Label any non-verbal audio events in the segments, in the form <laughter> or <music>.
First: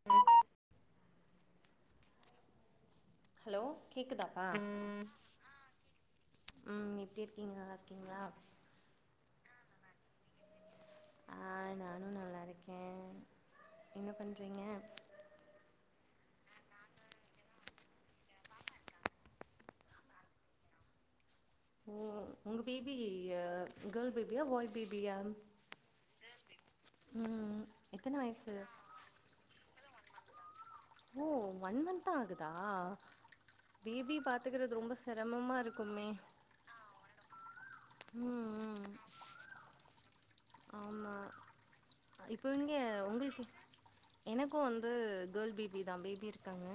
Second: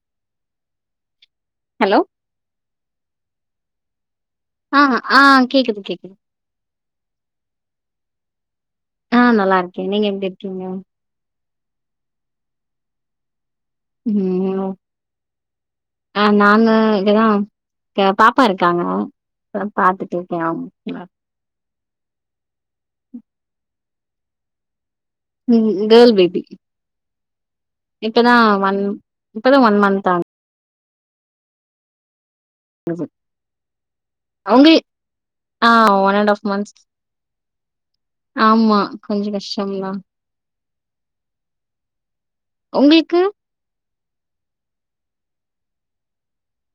<inaudible> Hello hello கேக்குதாப்பா ஆ ஆ கேக்குது கேக்குது ம் எப்டி இருக்கீங்க நல்லா இருக்கீங்களா ஆ நல்லா இருக்கே நீங்க எப்டி இருக்கீங்க ஆ நானு நல்லா இருக்கே என்ன ம் பண்றீங்க ஒ ஆ நாங்க இதுதா கே பாப்பா இருக்காங்க அ பாத்துட்டு இருக்கே ஆம் மா ஓ உங்க பேபிய கேர்ள் பேபியா பாய் பேபியா கேர்ள் பேபி ம் எத்தன இப்பதா வயசு இப்பதா ஒன் மந்த ஆ ஓ ஒன் மந்த தா ஆகுதா ஆகுது பேபி உங்க பாத்துக்குறது ரொம்ப சிரமமா ஆ இருக்குமே ஒன் அண்ட் மந்த்ஸ் ம் ஆமா ம் கொஞ்ச கஷ்டம்தா ஆமா இப்போ இங்க உங்களுக்கு உங்ளுக்கு எனக்கு வந்து கேர்ள் பேபி தா பேபி இருக்காங்க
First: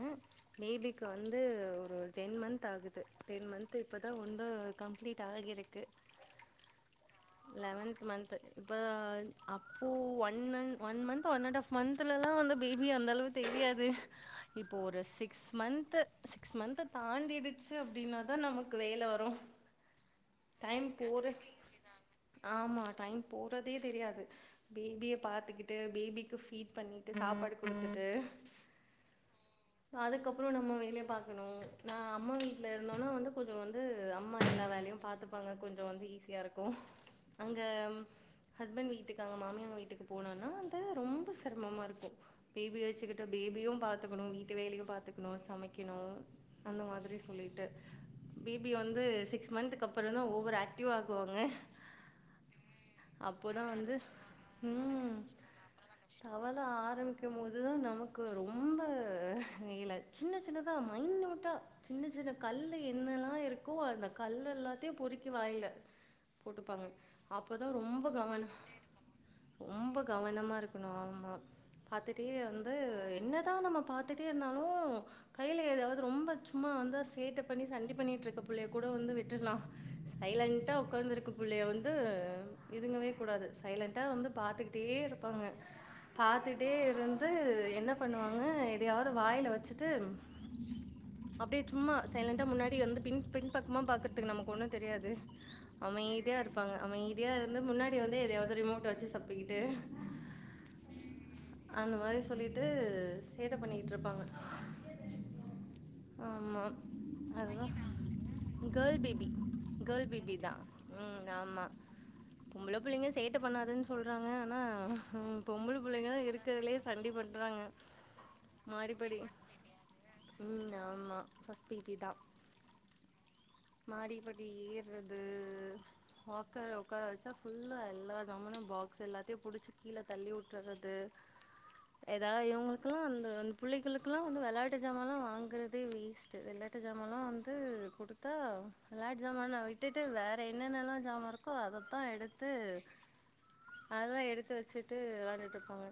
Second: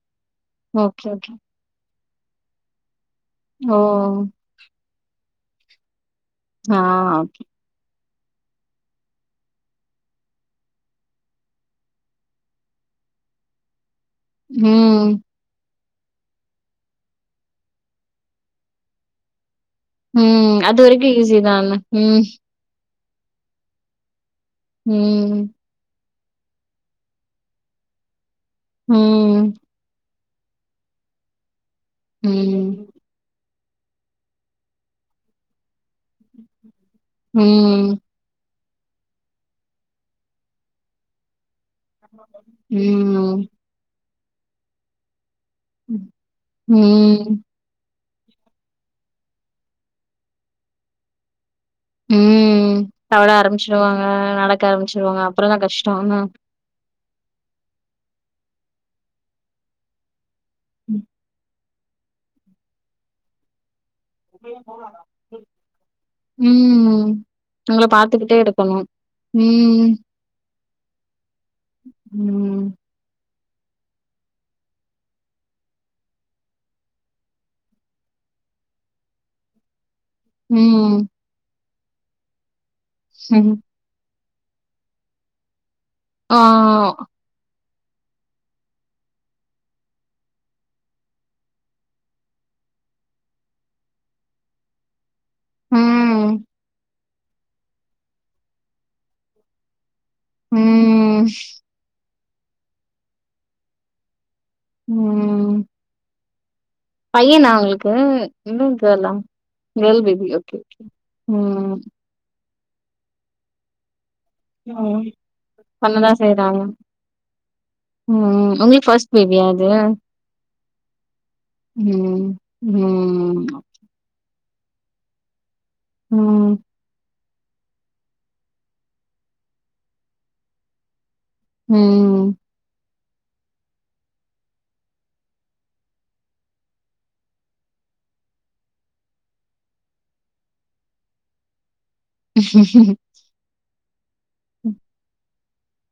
ஓகே பேபிக்கு ஓகே வந்து ஒரு டென் மந்த் ஆகுது டென் ஓ மந்த்து இப்போ தா ஒன்டு கம்ப்ளீட் ஆகியிருக்கு ஆம் லெவன்த் மந்த் இப்ப அப்பு one month one month one and half மந்த்லலா வந்து பேபி அந்தளவு தெரியாது இப்போ ஒரு ம் சிக் ஸ் மந்த் சிக்ஸ் மந்த்த தாண்டிடுச்சி அப்டின்னாதா நமக்கு வேல வரு ம் டைம் அதுவரைக்கு ஈசி போற தான ம் ஆமா டைம் போறதே தெரியாது பேபிய ம் பாத்துக்கிட் ட்டு பேபிக்கு ஃபீட் பண்ணிட்டு சாப்பாடு குடுத்துட்டு ம் அதுக்கப்ரோ நம்ம வேலய பாக்கணு நா அம்மா வீட் ல ம் இருந்தோனா வந்து கொஞ்சோ வந்து அம்மா எல்லா வேலையு பாத்துப்பாங்க கொஞ்ச வந்து ஈஸியா இருக்கு அங்க ம் ஹஸ்பண்ட் வீட்டுக்கு அங்க மாமியாங்க வீட்டுக்கு போனோனா அந்த ரொம்ப செரமமாக இருக் பேபி வச்சிக்கிட்டு ம் பேபியு பாத்துக்குனு வீட்டு வேலையு பாத்துக்குனு சமைக் க்கனு அந்த மாதிரி ம் சொல்லிட்டு பேபி வந்து சிக்ஸ் மந்த்க்கு அப்ரோதா ஓவர் ஆக்டிவ் ஆகுவாங்க ம் தவள அப்போதா வந்து ஆரம்பிச்சிருவாங்க நடக்க உம் ஆரம்பிச்சிருவாங்க அப்புறந்தா கஷ்டோ ஆனா தவால் இத ஆரம்பிக்கு போது தா நமக்கு ரொம்ப வேல சின்ன சின்னதா மைனுட்டா சின்ன சின்ன கல் என்னெலா இருக்கோ அந்த கல் எல்லாத்தை பொறிக்கி வாயில ம் போட்டுப்பாங்க ம். அப்பதா உங்கள ரொம்ப பாத்துக்கிட்டே கவன இருக்கணு ம் ரொம்ப கவனமா இருக்கணு ஆமா பாத்துட்டே ம் வந்து என்னத் இதா நம்ம பாத்துட்டே இருந்தாலு கையில ஏதாது ரொம்ப சும்மா வந்தா சேட்ட பண்ணி சண்டி பண்ணிட்டு இருக்க பிள்ளைய கூட வந்து விட்றுலா சைலண்டா ம் உக்காந்து இருக்கு பிள்ளைய வந்து இதுங்கவே கூடாது ம் சைலண்டா வந்து பாத்துக்கிட் தே இருப்பாங்க ஆ பாத்துட்டே இருந் து என்ன பண்ணுவாங்க எதயாது வாயில வச்சிட்டும் அப்டியே சும்மா சைலண்டா முன்னாடி வந்து பின் பின் பக்கமா பாக்குறதுக்கு நமக்கு ஒன்னு தெரியாது ம் அமைதியா இருப்பாங்க அமைதியா இருந்து முன்னாடி வந்து எதையாது ரிமோட் வச்சி சப்பிக்கிட்டு உம் அந்த மாரி சொல்லிட்டு சேட்ட பண்ணிட்டுருப்பாங்க ம் ஆமா பையனா அததுதா உங்களுக்கு இல்ல கேள் கேர்ளா பேபி கேர்ள் கேள் பேபி தா ஓகே ம் ஆமா பொம்பள பிள்ளங்க சேட்ட பண்ணாதுன்னு சொல்றாங்க ஆ ம் ஹம் பொம்பள பண்ணதா பிள்ளங்க தா செய்றாங்க இருக்கற்லே சண்டி பண்றாங்க ம் உங்ளுக்கு ஃபர்ஸ்ட் பேபியா இது ம் ஆமா ஃபஸ்ட் பேபி தா உம் மா மாடிபடி ஏற்றது ம் பக்கதுல வொக்கார வச்சா ஃபுல்லா எல்லா ஜாமானு பாக்ஸ் எல்லாத்தையு பிடிச்சி கீழ தள்ளி வுட்டுறது ம். ஏதாது இவங்களுக் <unintelligible> அந்த அந் புள்ளகளுக்கெலா வந்து வெளாட்டு ஜாமாலா வாங்குறதே வேஸ்ட்டு வெளாட்டு ஜாமாலா வந்து குடுக் தௌ வேலடஜாமான விட்டுட்டு வேற என்னென்னல்லா ஜாமா இருக் இப்ப அததா எடுத்து அததா எடுத்து வச்சுட்டு வெளாண்டுட்டு இருப்பாங்க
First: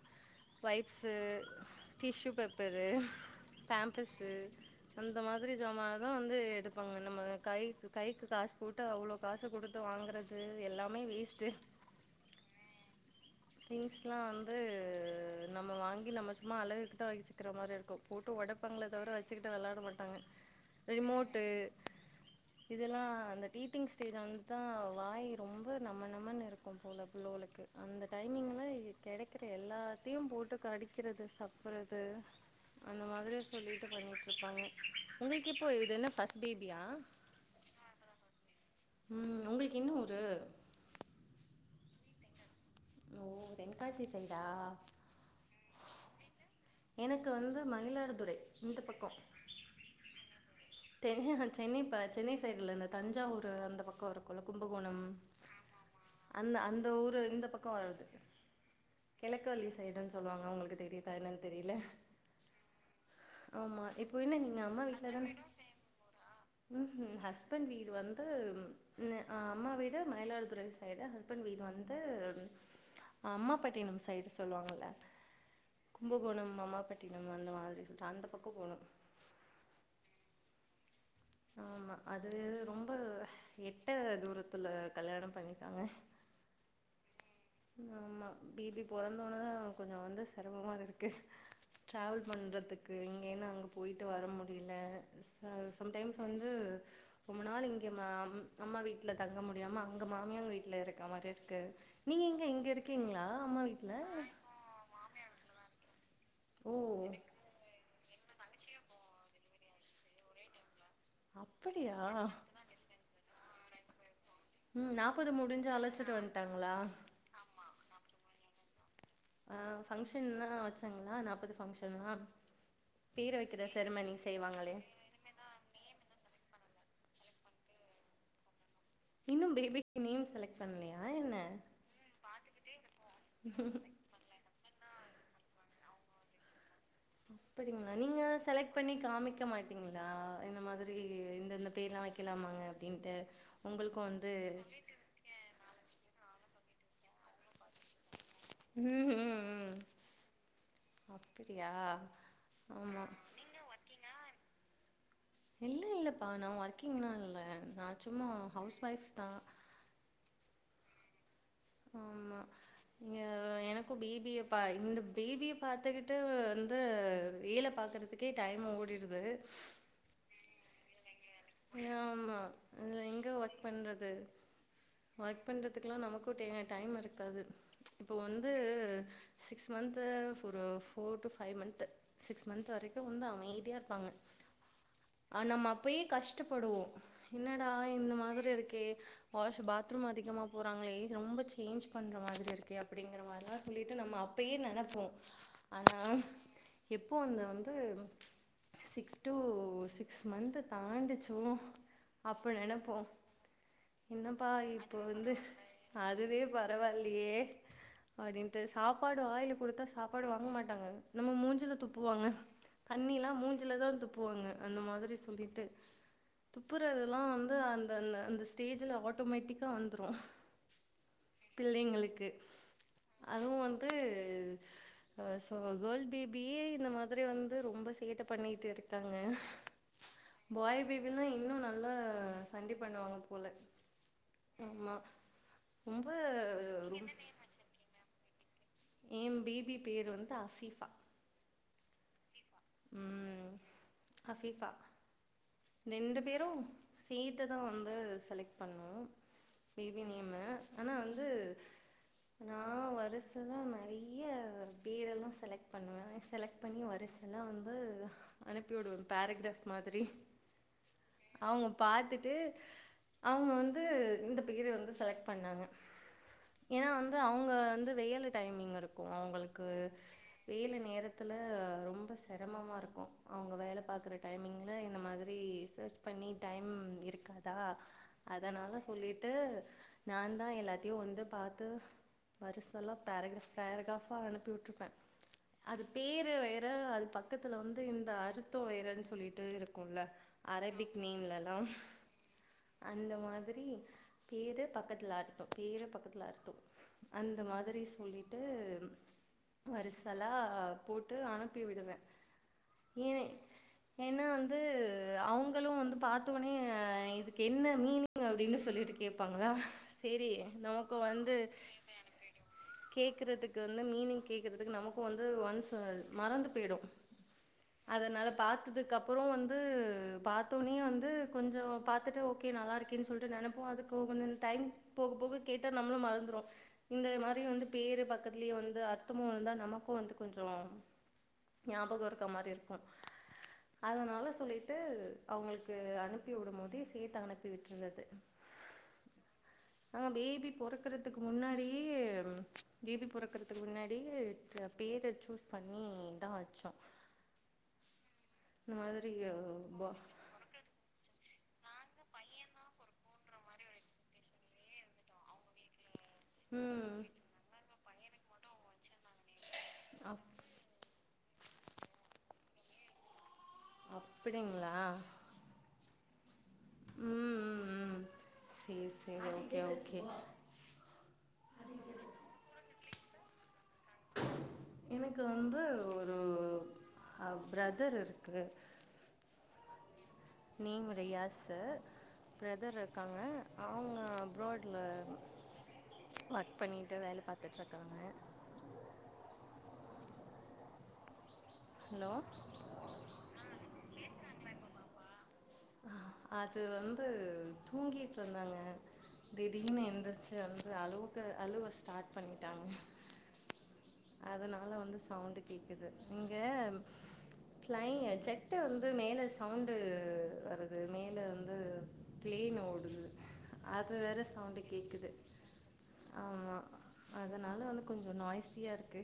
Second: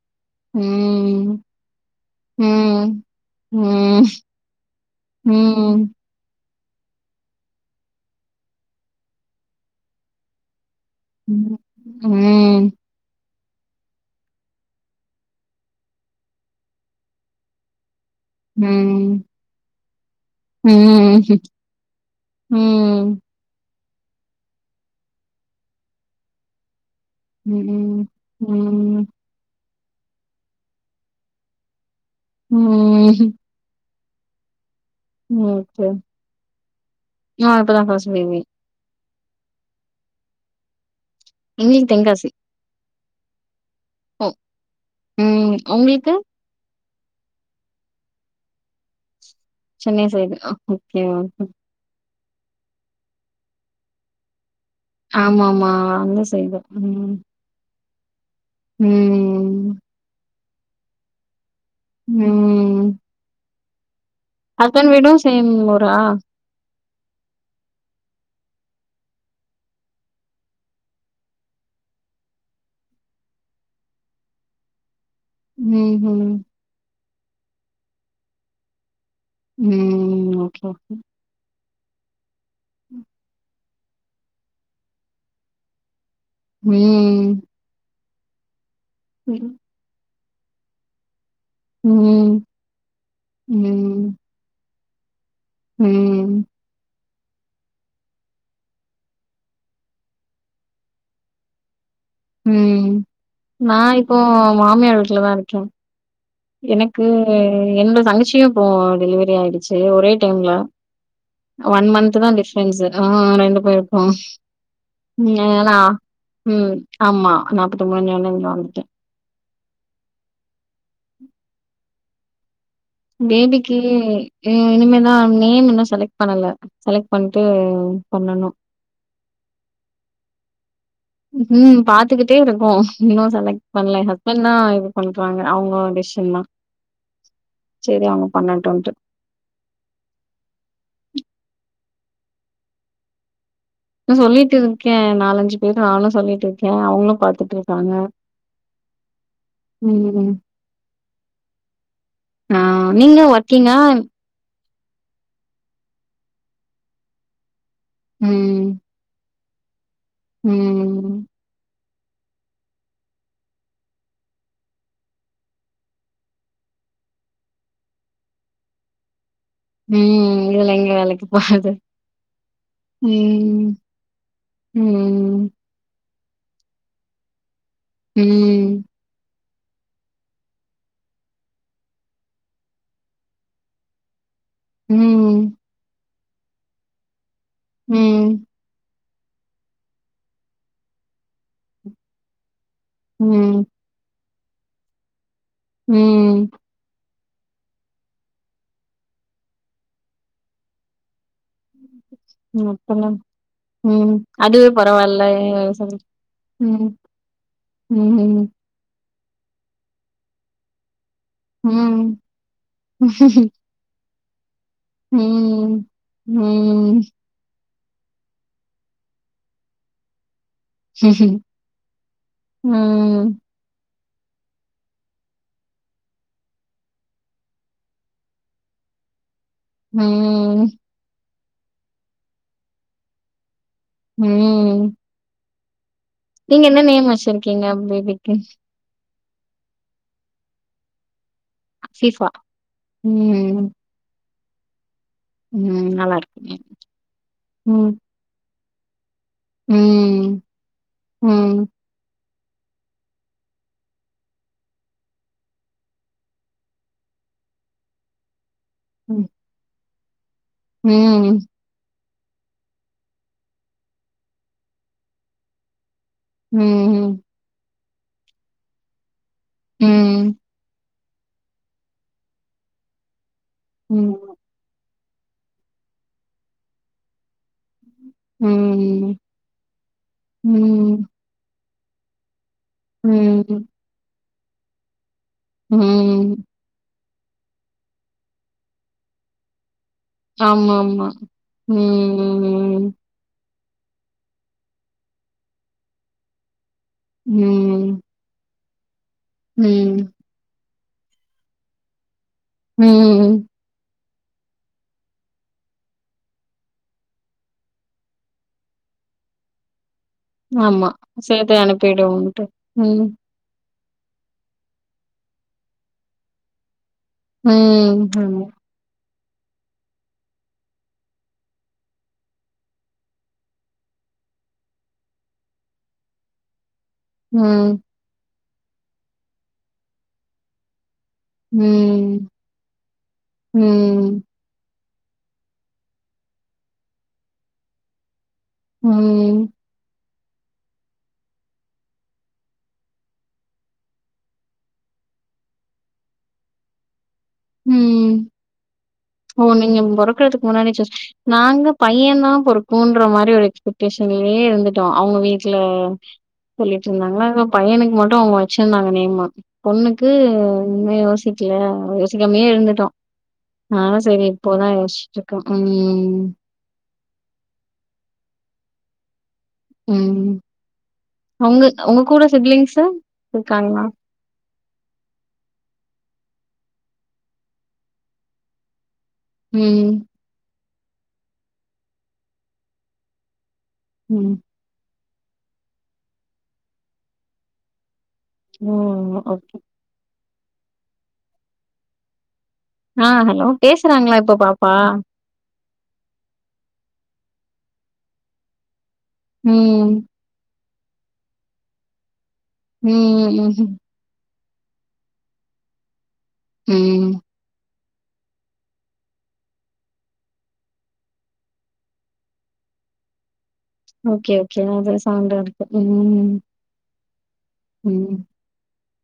ம். வைப்ஸு ம். டிஷ்யூ பேப்பரு ம். ம். பேம்பஸ்ஸு அந்த மாரி ம். ஜமானா அது வந்து எடுப்பாங்க நம்ம கை கைக்கு காசு போட்டு அவ்ளவு காசு கொடுத்து வாங்கறது எல்லாமே வேஸ்ட் ம் ம். திங்ஸ்லா வந்து நம்ம வாங்கி நம்ம சும்மா அழகுக்குதா வச்சுகிற மாரி இருக்கு போட்டு ஒடப்பாகள தவிர ம். வச்சுக்கிட்டு வெளாட மாட்டாங்க ம். ரிமோட்டு இதெல்லா அந்த டீட்டிங் ஸ்டேஜ் வந்துதா வாய் ரொம்ப நம நமநமன்னு இருக்கு போல நூலுக்கு அந்த ம். டைமிங்ல இது ம். கெடக் இருக்ற எல்லாத்தையு போட்டு கடிக்கிறது சப்புறது அந்த ம். மாரி சொல்லிட்டு பண்ணிட்டு இருப்பாங்க உங்களுக்கு இப்போ இது என்ன ஃபஸ்ட் பேபியா ஆ இப்பதா ஃப்ஸ்ட் பேபி ம் உங்களுக்கு என்ன ஊரு எங்களுக்கு தென்காசி ஓ தென்காசி ஓ! சைடா ம் உங்களுக்கு எனக்கு வந்து மயிலாடுதுறை இந்த பக்க சென்னை சைடு ஆ தெரியல சென்னைப்ப சென்னை சைடுல இந்த தஞ்சாவூர் அந்த பக்க இருக்கு கொல கும்பகோண ஆமாமா. அந்த சைடு. அந்த ம். ஊரு இந்த பக்க வர்றது கெழக்குவழி ம். சைடுன்னு சொல்லுவாங்க உங்களுக்கு தெரியதா என்னனு தெரியல ம் ஆமா இப்ப என்ன நீங்க அம்மா ஹஸ்பண்ட் வீட்டுல தான <unintelligible> ம்ம் ஹஸ்பண்ட் வீடு வந்து இல்ல அம்மா வீடு மயிலாடுதுறை சைடு ஹஸ்பண்ட் வீடு வந்து அம்மா பட்டிண சைடு சொல்லுவாங்கல ம்ஹ்ம். கும்பகோணம் அம்மாப்பட்டின அந்த மாரி அந்த பக்க போணு ம் ஓகே ஓகே ஆமா அது ரொம்ப எட்ட தூரத்துல கல்யாண பண்ணிடாங்க ம் ஆமா பேபி பொறந்தோன ம். கொஞ்சோ வந்து செரமமா இருக்கு ட்ராவல் ம். பண்ணுறதுக்கு இங்கேனு அங்கே போய்ட்டு ம். வர முடியல ஹ சம்டைம்ஸ் ம். வந்து ரொம்ப நாள் இங்க அம் அம்மா வீட்டுல தங்க முடியாம அங்க மாமியாங்க வீட்டுல இருக்க மாரி இருக்கு நீங்க எங்க இங்கே ம். இருக்கீங்களா அம்மா நான் வீட்டிலா இப்போ மாமியார் வீட்டுல தா இருக்கே ஓ எனக்கு ரெண்டு தங்கச்சியு இப்ப டெலிவரி ஆயிடுச்சு ஒரே டைம்ல ஒன் அப்படியா மந்த் தா டிப்ரென்ஸ் ஆஹ் ரெண்டு பேருக்கு நாப்பது ம் முடிஞ்சு அழைச்சிட்டு <unintelligible> ம் வந்ட்டாங்களா ஆமா நாற்பத்தி மூணு நேரஇங்க வந்துட்டே ஆ ஃபங்க்ஷன்லா வச்சாங்களா நாப்பது ஃபங்க்ஷன்லா பேர் வைக்கிற பேபிக்கு செரமனி செய்வாங்களே இனிமேதா நேம் இன்னோ செலக்ட் பண்ணல செலக்ட் பண்ட்டு பண்ணணு இன்னு பேபி நேம் செலக்ட் பண்ணலயா ம் பாத்துக்கிட்டே இருக்கோ இன்னு செலக்ட் பண்ல எ ஹஸ் பண்த இது பண்றாங்க அவுங்க டிசிஷன் தா அப்டிங்களா நீங்க செலக்ட் பண்ணட்டுன்ட்டு பண்ணி காமிக்க மாட் டிங்களா இந்த மாதிரி இந்தந்தபேர்ல்லா வைக்கலாமாங்க அப்டின்ட்டு உங்களுக்கு வந்து சொல்லிட்டு இருக்கே நாலஞ்சு பேர் நானு சொல்ட்டு இருக்கே அவுங்களு பாத்துட்டு இருக்காங்க ம் ம் ம் அப்புடியா ஆ ஆமா நீங்க ஒர்க்கிங்கா இல்ல இல்லப்பா நா ஒர்க்கிங்னா இல்ல நா சும்மா ம் ஹவுஸ் ஒயஃப் தா ம் ஆமா இங்க எனக்கு பேபிய பாக் இந்த பேபிய பாத்துக்கிட்டு வந்து வேல பாக்கறதுக் கே டைம் ஓடிடுது ம் இதுல எங்க வேலைக்கு போறத ஆமா இதுல எங்க ஒர்க் ம் பண்றது ஒர்க் ம் பண்றதுக்குல்லா நமக்கு டைம் இருக்காது இப்போ வந்து ம் சிக்ஸ் மந்த்து ஒரு four to five month six month வரைக்கு வந்து அமைதியா இருப்பாங்க ம் ஆ நம்ம அப்பயே கஷ்டப்படுவோ என்னடா இந்த ம் மாதிரி இருக்கே வாஷ் பாத் ரூம் அதிகமா போறாங்களே ரொம்ப சேஞ்ச் பண்ற மாதிரி இருக்கே அப்டிங்க மார்லா ம் சொல்லிட் டு நம்ம அப்பயே நெனைப்போ ஆனா ம் எப்போ அந்த வந்து சிக்ஸ் டூ சிக்ஸ் மத்து தாண்டிச்சு அப்ப நெனைப்போ அப்பல்லா ம் என்னப்பா அதுவே இ ப்போ பரவால்ல வந்து சொல்லு. அதுவே ம் பரவால்லயே ம் ம் அப்டின்ட்டு சாப்பாடு வாயில குடுத்தா சாப்பாடு வாங்க மாட்டாங்க நம்ம மூஞ்சில ம் துப்புவாங்க தண்ணியலா மூஞ்சில தா துப் புவாங்க அந்த மாதிரி சொல்லிட்டு ம் ம் துப்புறதெல்லா வந்து அந் தஅந்த ஸ்டேஜ்ல ஆட்டோமேட்டிக்கா வந்துரு பிள்ளைங்களுக்கு அதுவு வந்து ஆ சோ கேர்ள் பேபியே இந்த மாதிரி வந்து ரொம்ப சேட்ட பண்ணிகிட்டு இருக்காங்க ம் பாய் பேபிலா இன்னு நல்லா சண்டி பண்ணுவாங்க போல ம் ஆமா ரொம்ப நீங்க என்ன நேம் வச்சிருக்கீங்க பேபிக்கு எ பேபி பேரு வந்து அசீஃபா சிஃபா ம் அசிஃபா ம். நல்லா ரெண்டு இருக்குங்க. பேரும்சேத்து தா ம். வந்து செலக்ட் பண்ணோ பேபி நேமு ம். ஆனா வந்து ம். நான் வருச நா நெறைய பேரெல்லா செலக்ட் பண்ணுவே செலக்ட் பண்ணி வரிசெல்லா வந்து அனுப்பிவிடுவே ம். பேரகிராஃப் மாதிரி ம். அவுங்க பாத்துட்டு அவுங்க வந்து இந்த பேரை வந்து செலக்ட் பண்ணாங்க ஏன்னா வந்து ம். அவுங்க வந்து வேயிலை டைமிங் இருக்கும் அவங்களுக்கு ம். வேல நேரத் துல ரொம்ப சிரமமா இருக்கும் அவுங்க வேலை பாக்குற ம். டைமிங்ல இந்த மாதிரி த்தே ரிசர்ச் பண்ணி டைம் இருக்காதா அதனால ம். சொல்லிட்டு நா தா எல்லாத்தையு ம். வந்து பாத்து வரிசல்லா பேரகிராஃப் ம். பேரகிராஃபாக அனுப்பி விட்டுருப்பே அது பேரு ம். வேற அது பக்கத்துல வந்து இந்த அறுத்தம் வேறன்னு சொல்லிட்டு இருக்குல்ல அரபிக் ஆமாமா. நேம்லல்லா ம். அந்த மாதிரி பேரு பக்கத்துல அர்த்தம் பேரு பக்கத்துல அர்த்தம் அந்த மாதிரி ம். சொல்லி ட்டு ம். வரிசல்லா போட்டு அனுப்பி விடுவே ஏ ம். ஏன்னா வந்து அவுங்களு வந்து பாத்தோனே இதுக்கு என்ன மீனிங் அப்டின்னு சொல்லிட்டு கேப்பாங்ளா சேரி ஆமா. நமக்கு வந்து சேர்த்து அனுப்பிடுவோன்ட்டு. <inaudible> ம். கேக்குறதுக் கு வந்து மீனிங் கேக்குறதுக்கு நமக்கு வந்து ஒன்ஸ் மறந்து போயிடும் ம். அதனால ஆமா. பாத்ததுக்கு அப்புறோ வந்து பாத்தோனே வந்து கொஞ்சோ பாத்துட்டு ஓக்கே நல்லாயிருக்கேன்னு சொல்ட்டு நினைப்போ அதுக்கு கொஞ்சோ டைம் போக போக கேட்டா நம்மளு மறந்துருவோ இந்த மாறி வந்து ம். பேரு பக்கத்துலயே வந்து அர்த்தமு இருந்தா நமக்கும் வந்து கொஞ்சோ ஞாபகம் இருக்க ம். மாறி இருக்கும் ம். அதனால சொல்லி ட்டு அவுகங்ளுக்கு அனுப்பி விடும் போதே சேத்து அனுப்பி விட்டுற்றது உம் ஆ பேபி பொறக்கறதுக்கு முன்னாடியே பேபி பொறக்கறதுக்கு முன்னாடியே பேரை சூஸ் பண்ணி தா வச்சோ உம் இந்த மாதிரி ஓ நீங்க பா பொறக்கறதுக்கு முன்ன நெனச்சோ நாங்க பைய தா பொறக்கு ன்ற மாறி ஒரு எக்ஸ்படேஷன்லயே இருந்துட்டோ அவுங்க வீட்ல சொல்லிட்டு ம் இருந்தாங்ளா எதோ பையனுக்கு மட்டு அவங்க வச்சிருந்தாங்க நேமு பொண்ணுக்கு அப் இன்னுமே யோசிக்கல சிக்காமயே இருந்துட்டோ ஆ சேரி இப்பதா அப்படிங்களா யோசிட்டுருக்கோ உம் உம் உம் உம் சேர் சேரி ஓகே ம் உங்கக் உங்க கூட சிப்லிங்ஸ்சு இருக்காங்ளா எனக்கு வந்து ஒரு அ பிரதர் இருக்கு ம் நேம் ரியாஸ்சு பிரதர் இருக்காங்க அவங்க ம் அப்ராட் ல ஒர்க் பண்ணிட்டு வேலை பாத்துட்ருக்காங்க உம் ஓகே ஹலோ ஆ ஹலோ பேசறாங்களா இப்போ பாப்பா அ அது வந்து தூங்கிட்யிருந்தங்க திடீர்னு ம் எந்தச்சு வந்து அழவுக்கு அழுவ ஸ்டார்ட் பண்ணிட்டாங்க உம் உம் உம் உம் அதனால வந்து சவுண்ட்டு கேக்குது இங்க ம் க்லை செட்டு வந்து மேல சவுண்ட்டு வருது மேல வந்து கிளேன் ஓடுது அது வேற ஓகே ஓகே சவுண்ட்டு அது கேக்குது சவுண்டா இருக்கு. ம் ஆமா அதனால வந்து கொஞ்சோ ம். நாய்ஸியா இருக்கு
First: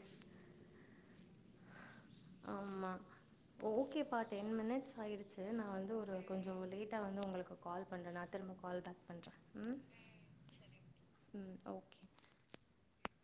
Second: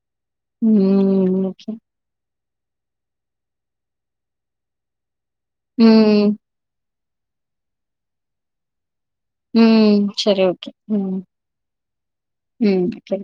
ம் ம்ம் ஓகே ஆமா ஓகேப்பா டென் மினிட்ஸ் ஆயிருச்சு நா வந்து ஒரு ம். கொஞ்சோ லேட் டா வந்து உங்களுக்கு கால் பண்ற நா திரும்ப கால் பேக் பண்ற ம் செரி ஓகே ம் ம் ஓகே